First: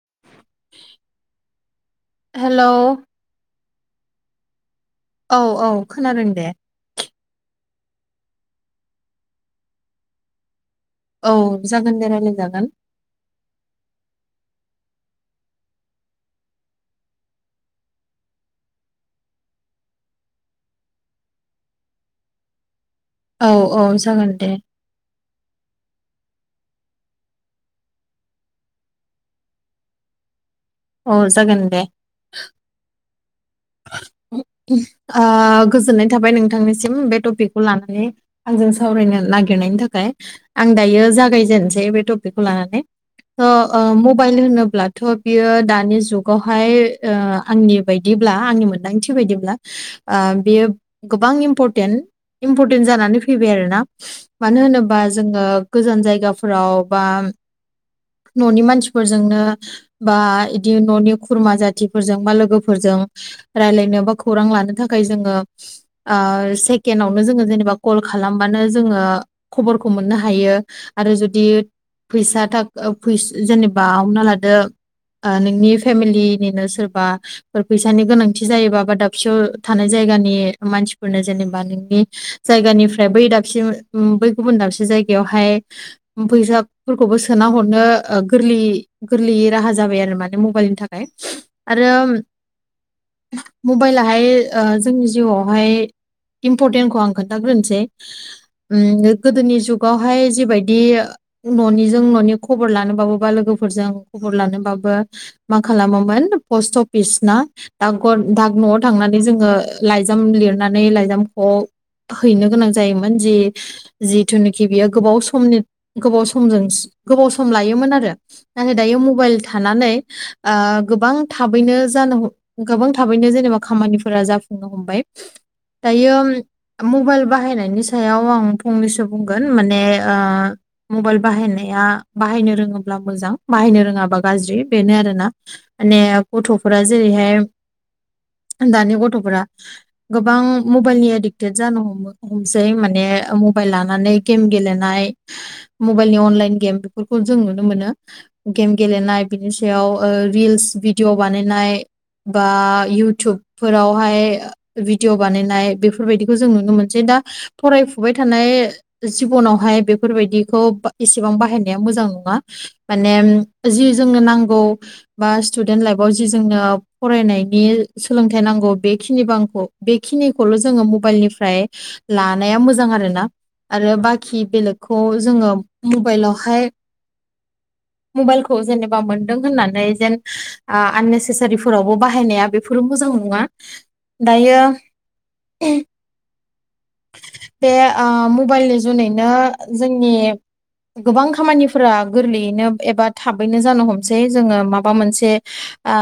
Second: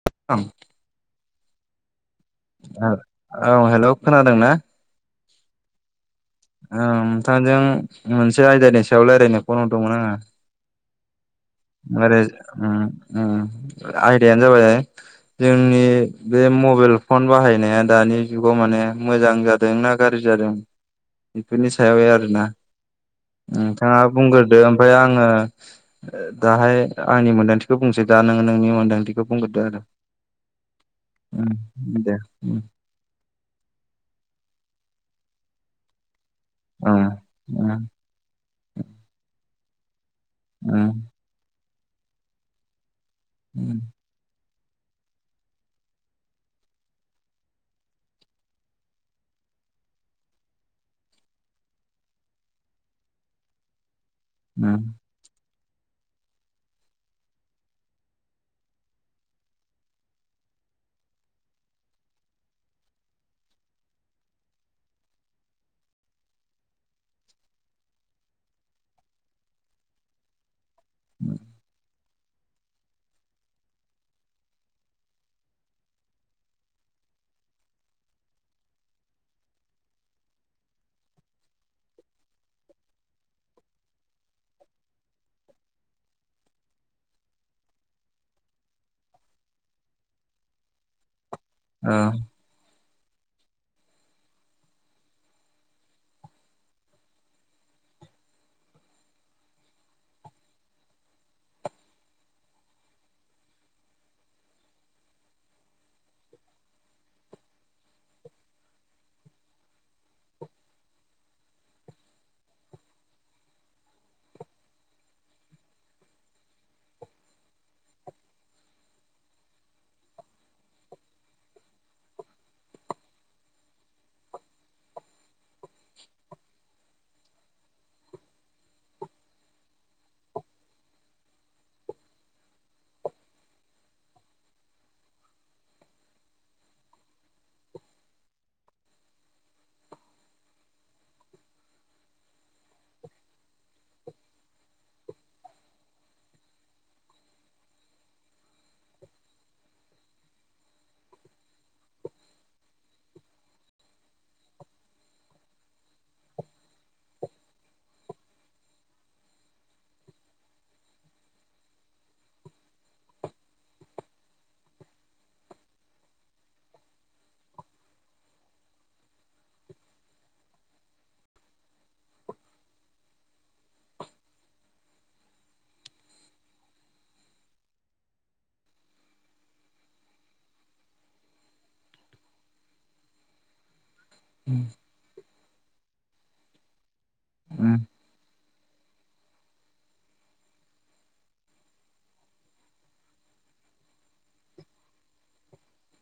[unintelligible] Hello ओ औ hello खोनादों ना औ औ खोनादों दे नोंथांजों मोनसे आयदानि सायाव रायलायनो फन हरदोंमोन आङो औ जागोन दे रायलायजागोन उम उम आइदायानो जाबाय जोंनि बे मबेइल फन बाहायनाया दानि जुगाव माने मोजां जादोंना गाज्रि जादों बेफोरनि सायाव आरोना औ औ नोंथाङा जागोन दे बुंगोरदो ओमफाय आङो दाहाय आंनि मोन्दांथिखौ बुंसै दा नोङो नोंनि मोन्दांथिखौ बुंग्रोदो आरो अ जागोन दे आ गोजोननाय थाबाय औ नोंथांनिसिम बे टपिकखौ लानानै, आंजों सावरायनो नागिरनायनि थाखाय । आं दायो जागायजेननोसै बे टपिकखौ लानानै थ' मबाइल होनोब ब्लाथ' बियो दानि जुगावहाय ओ आंनि बायदिब ब्ला आंनि मोन्दांथि बायदिब्ला ओ बेयो गोबां इम्परटेन्ट इम्परटेन्ट जानानै फैबाय आरो ना मानो होनोबा जोङो गोजान जायगाफोराव बा न'नि मानसिफोरजोंनो बा इदि न'नि खुरमा जाथिफोरजों बा लोगोफोरजों रायलायनो बा खौरां लानो थाखाय जोङो ओ सेकेन्ड आवनो जोङो जेनेबा कल खा खालामबानो जोङो खबरखौ मोननो हायो आरो जुदि फैसा थाख फैस जेनेबा हमना लादो । ओ नोंनि फेमिलिनिनो सोरबाफोर फैस सानि गोनांथि जायोबा बा दाबसेयाव थानाय जायगानि मानसिफोरनो जेनेबा नोंनि जायगानि। निफ्राय बै दाबसेयाव उम बै गुबुन दाबसे जायगायावहाय, फैसा फोरखौबो सोना हरनो ओ -ओ गोरलैयै गोरलैयै राहा जाबाय आरो माने मबाइलनि थाखाय, आरो मबाइलाहाय ओ जोंनि जिउआवहाय इम्परटेन्टखौ आं खोन्थाग्रोनोसै । उम गोदोनि जुगावहाय जेबायदि न'निजों न'नि खबर लानबाबो बा लोगो फोरजों खबर लानोबाबो मा खालामोमोन पस्ट अफिस ना। दाग गर दाग न'आव थांनानै जोङो लाइजाम लिरनानै लाइजामख'आव हैनो गोनां जायोमोन जि जिथुनिखि बियो गोबाव समनि गोबाव समजोंस गोबाव सम लायोमोन आरो, नाथाय दायो मबाइल थानानै ओ गोबां थाबैनो ज जानो ह गोबां थाबैनो जेनेबा खामानिफोरा जाफुंनो हमबाय दायोउम । मबाइल बाहायनायनि सायाव आं फंनैसो बुंगोन माने ओ मबाइल बाहायनाया आ बाहायनो रोङोब्ला मोजां बाहायनो रोङाबा गाज्रि बेनो आरोना मान गथ'फोरा । जेरैहाय [unintelligible] दानि गथ'फोरा गोबां मबाइलनि एडिक्टेड जानो हमो हमसै माने मबाइल लानानै गेम गेलेनाय मबाइलनि अनलाइन गेम बेफोरखौ जों नुनो मोनो गेम गेलेनाय बिनि सायाव ओ रिल्स भिडिअ' बानायनाय। बा इउटुबफोरावहाय भिडिअ 'बानायनाय बेफोरबायदिखौ जों नुनो मोनसै दा । फरायफुबाय थानाय जिबनावहाय बेफोरबायदिखौ बा एसेबां बाहायनाया मोजां नङा माने जि जोंनो नांगौ बा स्टुडेन्ट लाइफआव जि जोंनो फरायनायनि सोलोंथाइ नांगौ बेखिनि बांखौ बेखिनिखौल' जोङो मबाइलनिफ्राय लानाया मोजां आरो ना। आरो बाखि बेलेगखौ जोङो मबाइलावहाय मबाइलखौ जेनेबा मोनदों होननानै जेन आननेसा फोरावबो बाहायनाया बेफोरो मोजां नङा, दायो [unintelligible] बे ओ मबाइलनि जुनैनो जोंनि गोबां खामानिफोरा गोरलैयैनो एबा थाबैनो जानो हमसै जोङो माबा मोनसे आ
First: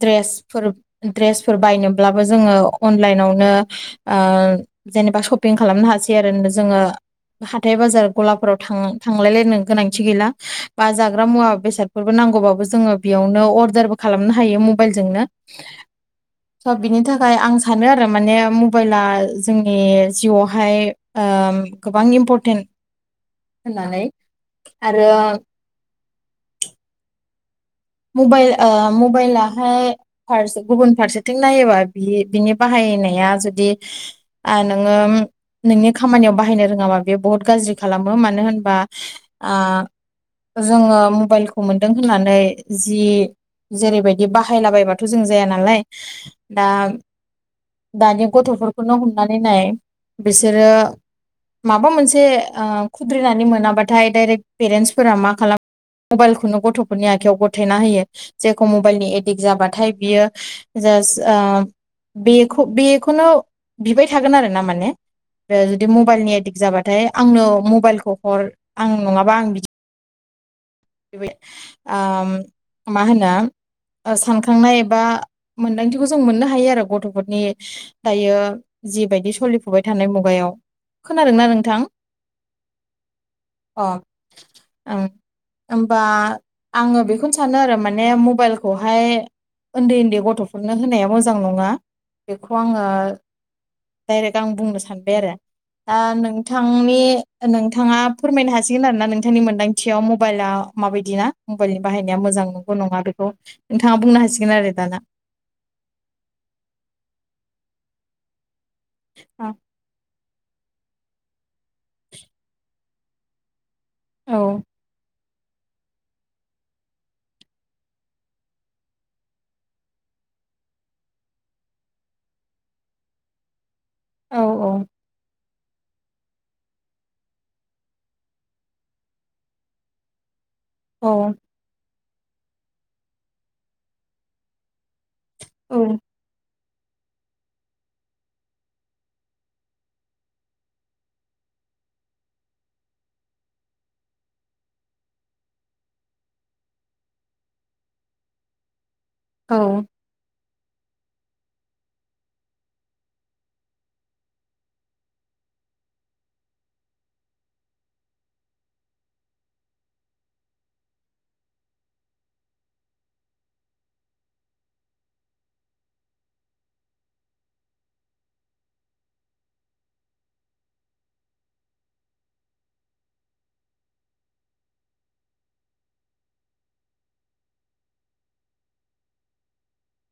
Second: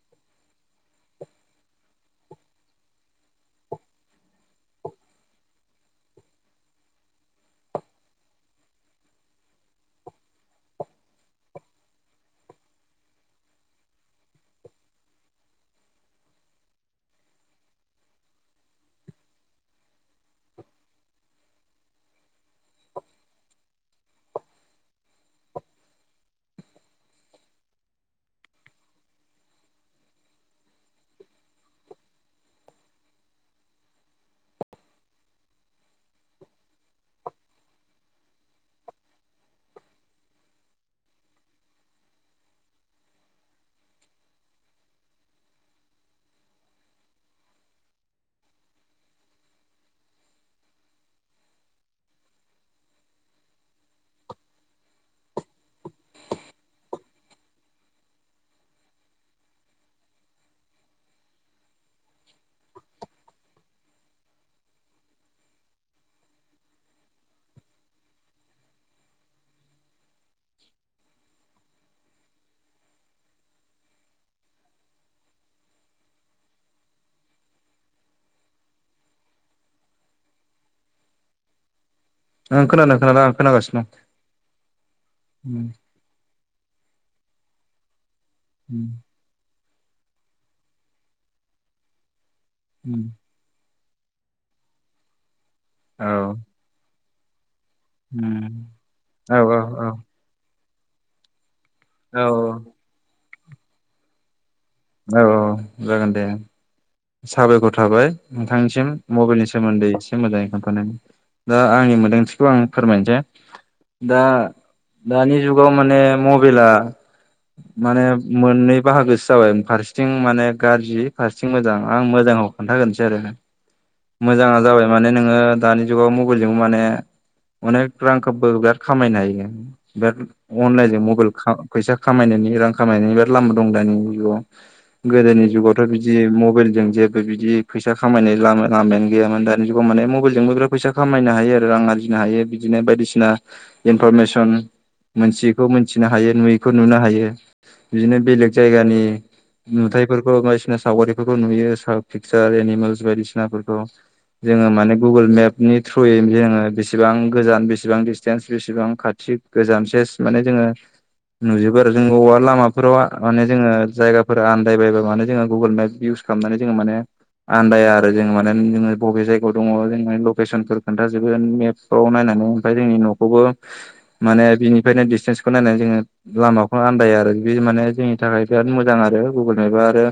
द्रेसफोर ड्रेसफोर बायनोब्लाबो जोङो अनलाइनावनो। जेनेबा सपिं खालामनो हासै आरो जोङो हाथाय बाजार गलाफोराव थां थांलायलायनो गोनांथि गैला, बा जाग्रा मुवा बेसादफोरबो नांगौ नांगौबाबो जोङो बेयावनो अरदारबो खालामनो हायो मबाइलजोंनो । स' बिनि थाखाय आं सानो आरो माने, ओ मबाइला जोंनि जिउआवहाय ओम गोबां इम्परटेन्ट होननानै आरो मबाइल ओ मबाइलाहाय फारसे गुबुन फारसेथिं नायोबा बि बिनि बाहाय नाया जुदि ओ नोङो नोंनि खामानियाव बाहायनो रोङाबा बेयो बुहुत गाज्रि खालामो मानो होनबा ओ जोङो मबाइलखौ मोनदों होननानै जि जेरैबायदि बाहायलाबायबाथ' जों जाया नालाय दा दानि गथ'फोरखौनो हमनानै नाय बिसोरो माबा मोनसे ओ खुद्रिनानै मोनाबाथाय डाइरेक्ट पेरेन्टसफोरा मा खालाम मबाइलखौनो गथ'फोरनि आखायाव ग थायना होयो जेखौ मबाइलनि एडिक्ट जाबाथाय बियो जास ओ बेखौ बेखौनो बिबाय थागोन आरो ना माने जुदि मबाइलनि एडिक्ट जाबाथाय आंनो मबाइलखौ हर आं नङाबा आं बिदि ओ मा होनो ओ सानखांनाय एबा मोनदांथिखौ जों मोननो हायो आरो गथ'फोरनि दायो जिबायदि सोलिफुबाय थानाय मुगायाव। खोनादोंना नोंथां? ओं खोनानो खोनादों आं खोनागासिनो दं ओम। ओमबा आङो बेखौनो सानो आरो माने उम मबाइलखौहाय ओनदै ओनदै गथ'फोरनो होनाया मोजां नङा बेखौ आङो उम डाइरेक्ट आं बुंनो सानबाय आरो दा औ नोंथांनि नोंथाङा फोरमायनो उम हासिगोन आरो ना औ नोंथांनि मोन्दांथियाव मबाइला माबायदि ना। मबाइलनि बाहायनाया औ मोजां नंगौ नङा बेखौ नोंथाङा बुंनो हासिगोन आरो। दाना औ औ जागोन दे साबायखर थाबाय। नोंथांनिसिम मबाइलनि औ सोमोन्दै एसे मोजाङै खो [unintelligible] दा आंनि मोनदांथिखौ आं फोरमायनोसै दा औ दानि जुगाव माने मबाइला माने मोननै बाहागोसो जाबाय फारसेथिं माने गाज्रि फारसेथिं मोजां आं मोजाङाव खोन्थाग्रोनोसै आरो औ मोजाङा जाबाय माने नोङो दानि जुगाव मबाइलजों माने अनेक रांखौबो बिराद खामायनो हायो बिराद अनलाइनजों औ मबाइल खा फैसा खामायनायनि रां खामायनायनि लामा दं दानि जुगाव। गोदोनि औ जुगावथ' बिदि मबाइल जों जेबो बिदि फैसा खामायनाय लामा लामायानो गैयामोन दानि जुगाव माने मबाइलजोंबो बिराद फैसा खामायनो हायो आरो। रां आरजिनो हायो बिदिनो बायदिसिना इनफरमेसन मोनथियैखौ मोनथिनो हायो नुयैखौ नुनो हायो बिदिनो बेलेग जायगानि औ नुथायाइफोरखौ बायदिसिना सावगारिफोरखौ नुयो चारप पिकसार एनिमेल्स बायदिसिनाफोरखौ। जोङो माने गुगोल मेपनि थ्रुयै जोङो बेसेबां गोजान बेसेबां दिडिसटेन्स बेसेबां खा थि गोजानसेस माने जोङो नुजोबो आरो जों अबबा लामाफोराव माने जोङो जायगा फोर आनन्दायबायबब्ला माने जोङो गुगोल मेप इउस खालामनानै जोङो माने आन्दाया आरो जोङो माने जोङो बबे जायगायाव दङ जों माने लकेसनफोर खोन्थाजोबो मेपफ्राव नायनान ओमफ्राय जोंनि न'खौबो माने बिनिफ्रायनो डिसटेन्सखौ नायनानै जोङो लामाखौनो आनन्दाया आरो। बे माने जोंनि थाखाय बिराद मोजां आरो गुगोल मेपा आरो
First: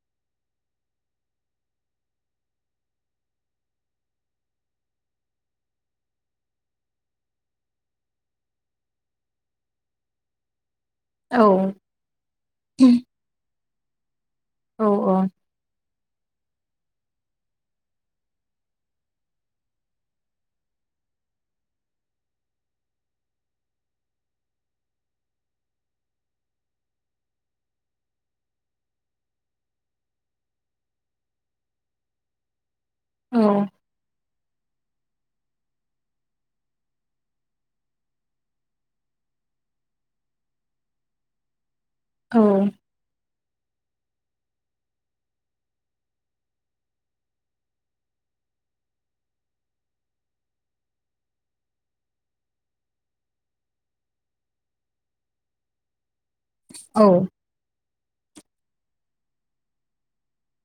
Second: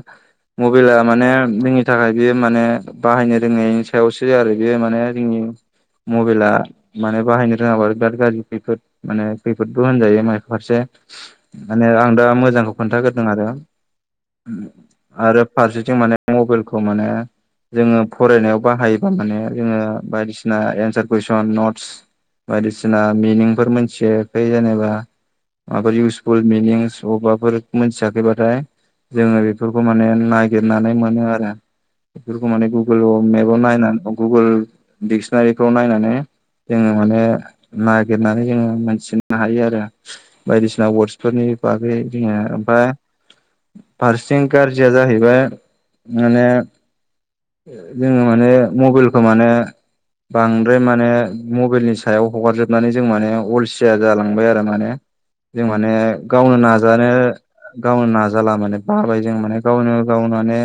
मबाइला माने जोंनि थाखाय बेयो माने बाहायनो रोंनायनि सायावसो आरो बेयो माने जोंनि मबाइला माने बाहायनो रोङाब्ला बिराद गाज्रि खैफोद माने खैफोदबो होनजायो माइ फारसे औ माने आं दा मोजांखौ खोन्थाग्रोदों आरो। औ आरो फारसेथिं माने मबाइलखौ माने जोङो फरायनायाव बाहायोबा माने जोङो बायदिसिना एन्सार कुइसन नट्स बायदिसिना मिनिंफोर मिथियाखै जेनेबा माबाफोर इउसफुल मिनिंस अबबाफोर मिथियाखैबाथाय जोङो बेफोरखौ माने नागिरनानै मोनो आरो बेफोरखौ माने गुगोल औ मेप नायनानै गुगोल डिक्सनारिफ्राव नायनानै जोङो माने नागिरनानै जोङो मोनथिनो हायो आरो बायदिसिना वर्डसफोरनि बागै जोङो ओमफाय फारसेथिं गाज्रिया जाहैबाय माने जोङो माने मबाइलखौ माने बांद्राय माने मबाइलनि सायाव हगारजोबनानै जों माने अलसिया जालांबाय आरो माने जों माने गावनो नाजानो गावनो ना जाला माने बाबाय जों माने गावनो गावनो माने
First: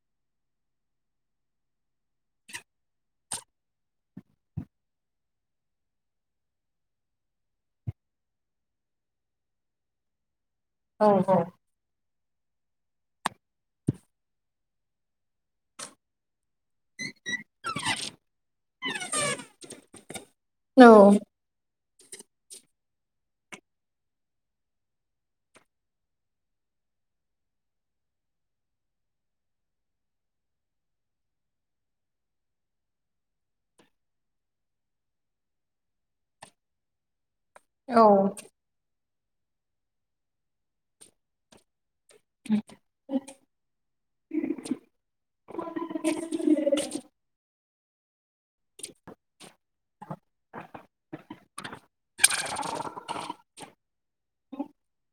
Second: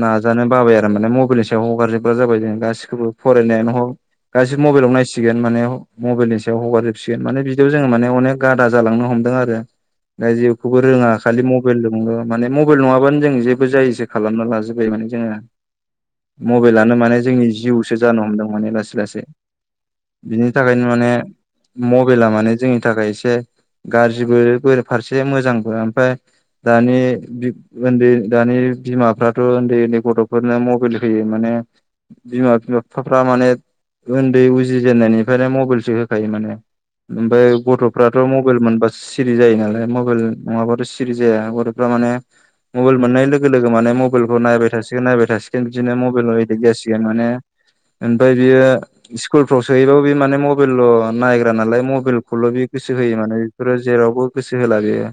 नाजानो बाबाय आरो माने मबाइलनि सायाव हगारजोबग्रा जाबाय जों गासिखौबो फरायनायानो हक गासैबो मबाइलाव नायसिगोन माने मबाइलनि सायाव हगारजोबसिगोन माने बिदियाव जोङो माने अनेक गादा जालांनो हमो हमदों आरो दा औ जेबोखोनोरोङा खालि मबायल माने मबाइल नङाबानो जों जेबो जायिसो खालामना लाजोबबाय माने जोङो मबाइलानो माने जोंनि जिउसो जानो हमदों माने लासै लासै बिनि थाखायनो माने मबाइला माने जोंनि थाखाय एसे गाज्रिबो बा फारसे मोजांबो ओमफ्राय दानि उन्दै दानि बिमाफ्राथ' उन्दै उन्दै गथ'फोरनो मबाइल होयो माने बिमा बिफाफ्रा माने उन्दै उजि जेननायनिफ्राय मबाइलसो होखायो माने ओमफ्राय औ गथ'फ्राथ' मबाइल मोनबा सिरि जायो नालाय मबाइल नङाबाथ' सिरि जाया माने मबाइल मोननाय लोगो माने मबाइल खौ नायबाय थसिगोन नायबाय थासिगोन बिदिनो मबाइलाव एदिक जासि गोन माने ओमफ्राय बियो स्कुलफ्राव सोहैबाबो बे माने मबाइल' नायग्रा नालाय मबाइलखौल' बे गोसो होयो बेफोरो जेरावबो गोसो होला बेयो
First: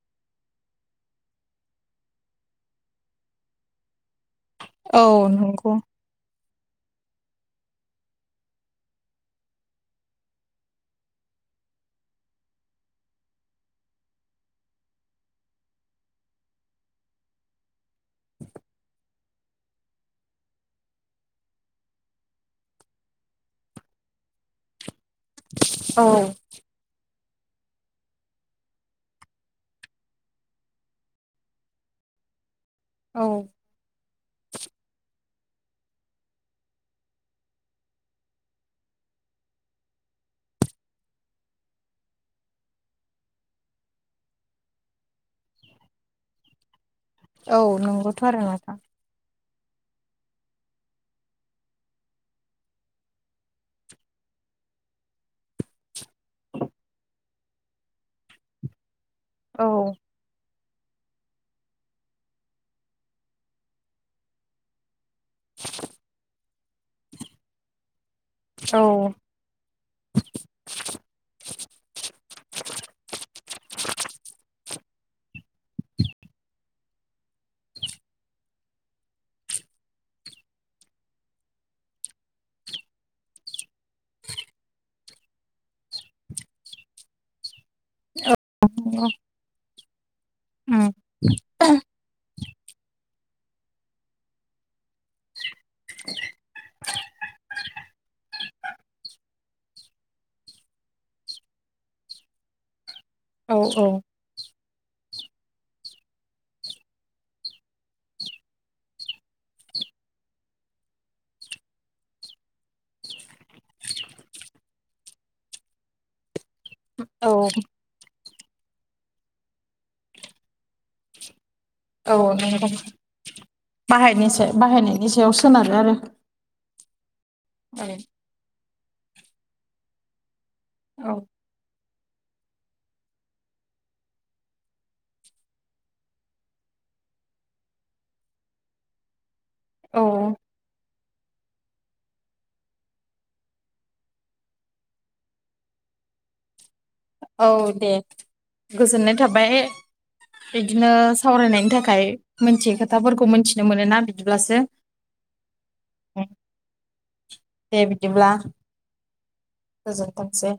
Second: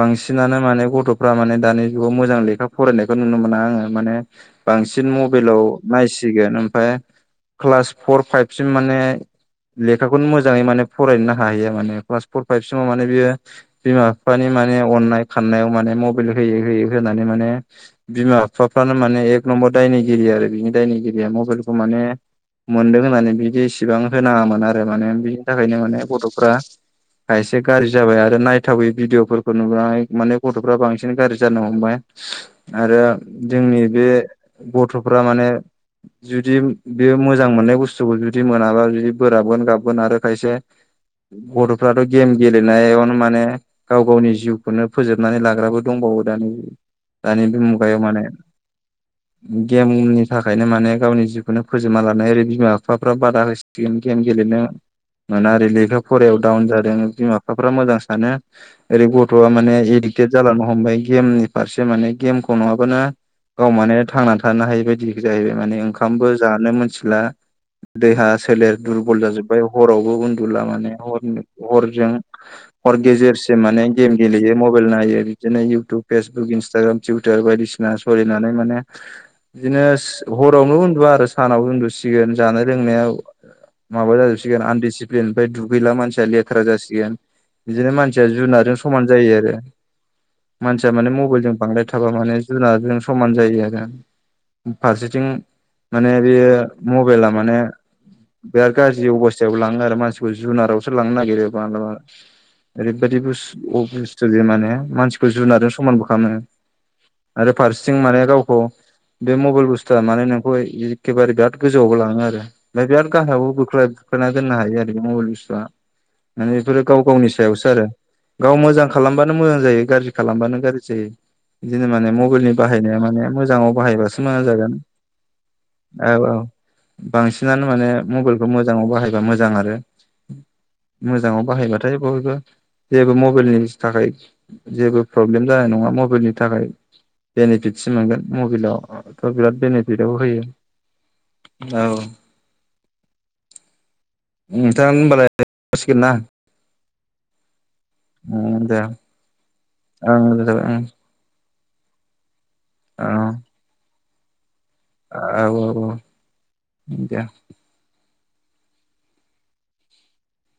बांसिनानो माने गथ'फ्रा माने दानि जुगाव मोजां लेखा फरायनायखौ नुनो मोना आङो माने औ बांसिन मबाइलाव नंगौ नायसिगोन ओमफ्राय क्लास फर फाइभसिम माने लेखाखौनो मोजाङै माने फरायोननो हाहैया माने क्लास फर फाइभसिमाव माने बियो बिमा बिफानि माने अनय खानायाव माने मबाइल होयै होयै होनानै माने बिमा बिफाफोरानो माने एखनमबर दायनिगिरि आरो बिनि दायनिगिरिया मबाइलखौ माने मोनदों होननानै बिदि इसेबां होनाङामोन आरो माने बि थाखायनो माने औ गथ'फ्रा एसे गाज्रि जाबाय आरो नायथावयै भिडिअफोरखौ फोर नुबाय माने गथ'फ्रा बांसिन गाज्रि जानो हमबाय आरो औ जोंनि बे गथ'फ्रा माने जुदि बियो मोजां मोननाय बुस्थुखौ जुदि मोनाबा जुदि बोराबगोन गाबगोन आरो खायसे गथ'फ्राथ' गेम गेलेनायावनो माने गाव गावनि जिउखौनो फोजोबनानै लाग्राबो दंबावो दानि दानि बे औ मुगायाव माने नंगौथ' आरो नोंथां गेमनि थाखायनो माने गावनि जिउखौनो फोजोबना लानाय ओरै बिमा बिफाफ्रा बादा हो गेम गेलेनो मोना ओरै लेखा फरायायाव डाउन जादों बिमा बिफाफ्रा मोजां सानो ओरै गथ' थ'आ औ माने इदिकटेत जालांनो हमबाय गेमनि फारसे माने गेमखौ नङाबानो गाव मान थांनानै थानो हायि बायदि जाहैबाय माने ओंखामबो जानो मोनथिला देहा सोलेर औ दुरबल जाजोब्बाय हरावबो उन्दुला माने ह हरजों गेजेरसे माने गेम गेलेयो मबाइल नायो बिदिनो इउटुब फेसबुक इनसटाग्राम टुइटार बायदिसिना सोलिनानै माने बिदिनो हरावनो उन्दुा आरो सानावबो उन्दुसिगोन जानाय लोंनायाव माबा जोबसिगोन आनडिसिप्लिन ओमफ्राय दुगैला मानसिया लेथ्रा जासिगोन बिदिनो मानसिया जु समान जायो आरो उम मानसिया माने मबाइलजों बांद्राय थाबा माने जुनारजों समान जायो आरो फारसेथिं माने बेयो मबाइला माने बिराद गाज्रि अबस्थायावबो लाङो आरो मानसिखौ जुनारावसो लांनो नागिरो मालाबा ओरैबादि औ अ औ बुस्थु जे माने मानसिखौ जुनारजों समानबो खालामो आरो फारसेथिं माने गावखौ बे मबाइल बुस्थुआ माने नोंखौ एखेबारे बिराद गोजौआवबो लाङो आरो ओमफ्राय बिराद गाहायावबो बोख्लाय खोना दोननो हायो आरोखि मबाइल बुस्सुआ माने बेफोरो गाव गावनि औ सायावसो आरो गाव मोजां खालामबानो मोजां जायो गाज्रि खालामबानो गाज्रि जायो बिदिनो माने औ मबेलनि नंगौ बाहायनाया माने मोजाङाव बाहायबासो बाहायनि मोजां सायाव जागोन बाहायनायनि सायाव सोनारो औ औ बांसिनानो माने आरो मबेलखौ मोजाङाव बाहायबा मोजां आरो औ मोजाङाव बाहायबा थ' [unintelligible] जेबो मबेलनिस थाखाय जेबो प्रब्लेम जानाय नङा मबेलनि थाखाय बेनिफिटसो मोनगोन मबेलावथ' बिराद औ बेनिफिटआव होयो औ नोंथां होनबालाय जासिगोन ना औ दे दे गोजोननाय थाबाय ओं [unintelligible] फरायनायनि थाखाय मोनथियै खोथाफोरखौ मोनथिनो मोनोना बिदिब्लासो औ औ औ दे दे बिदिब्ला गोजोनथोंसै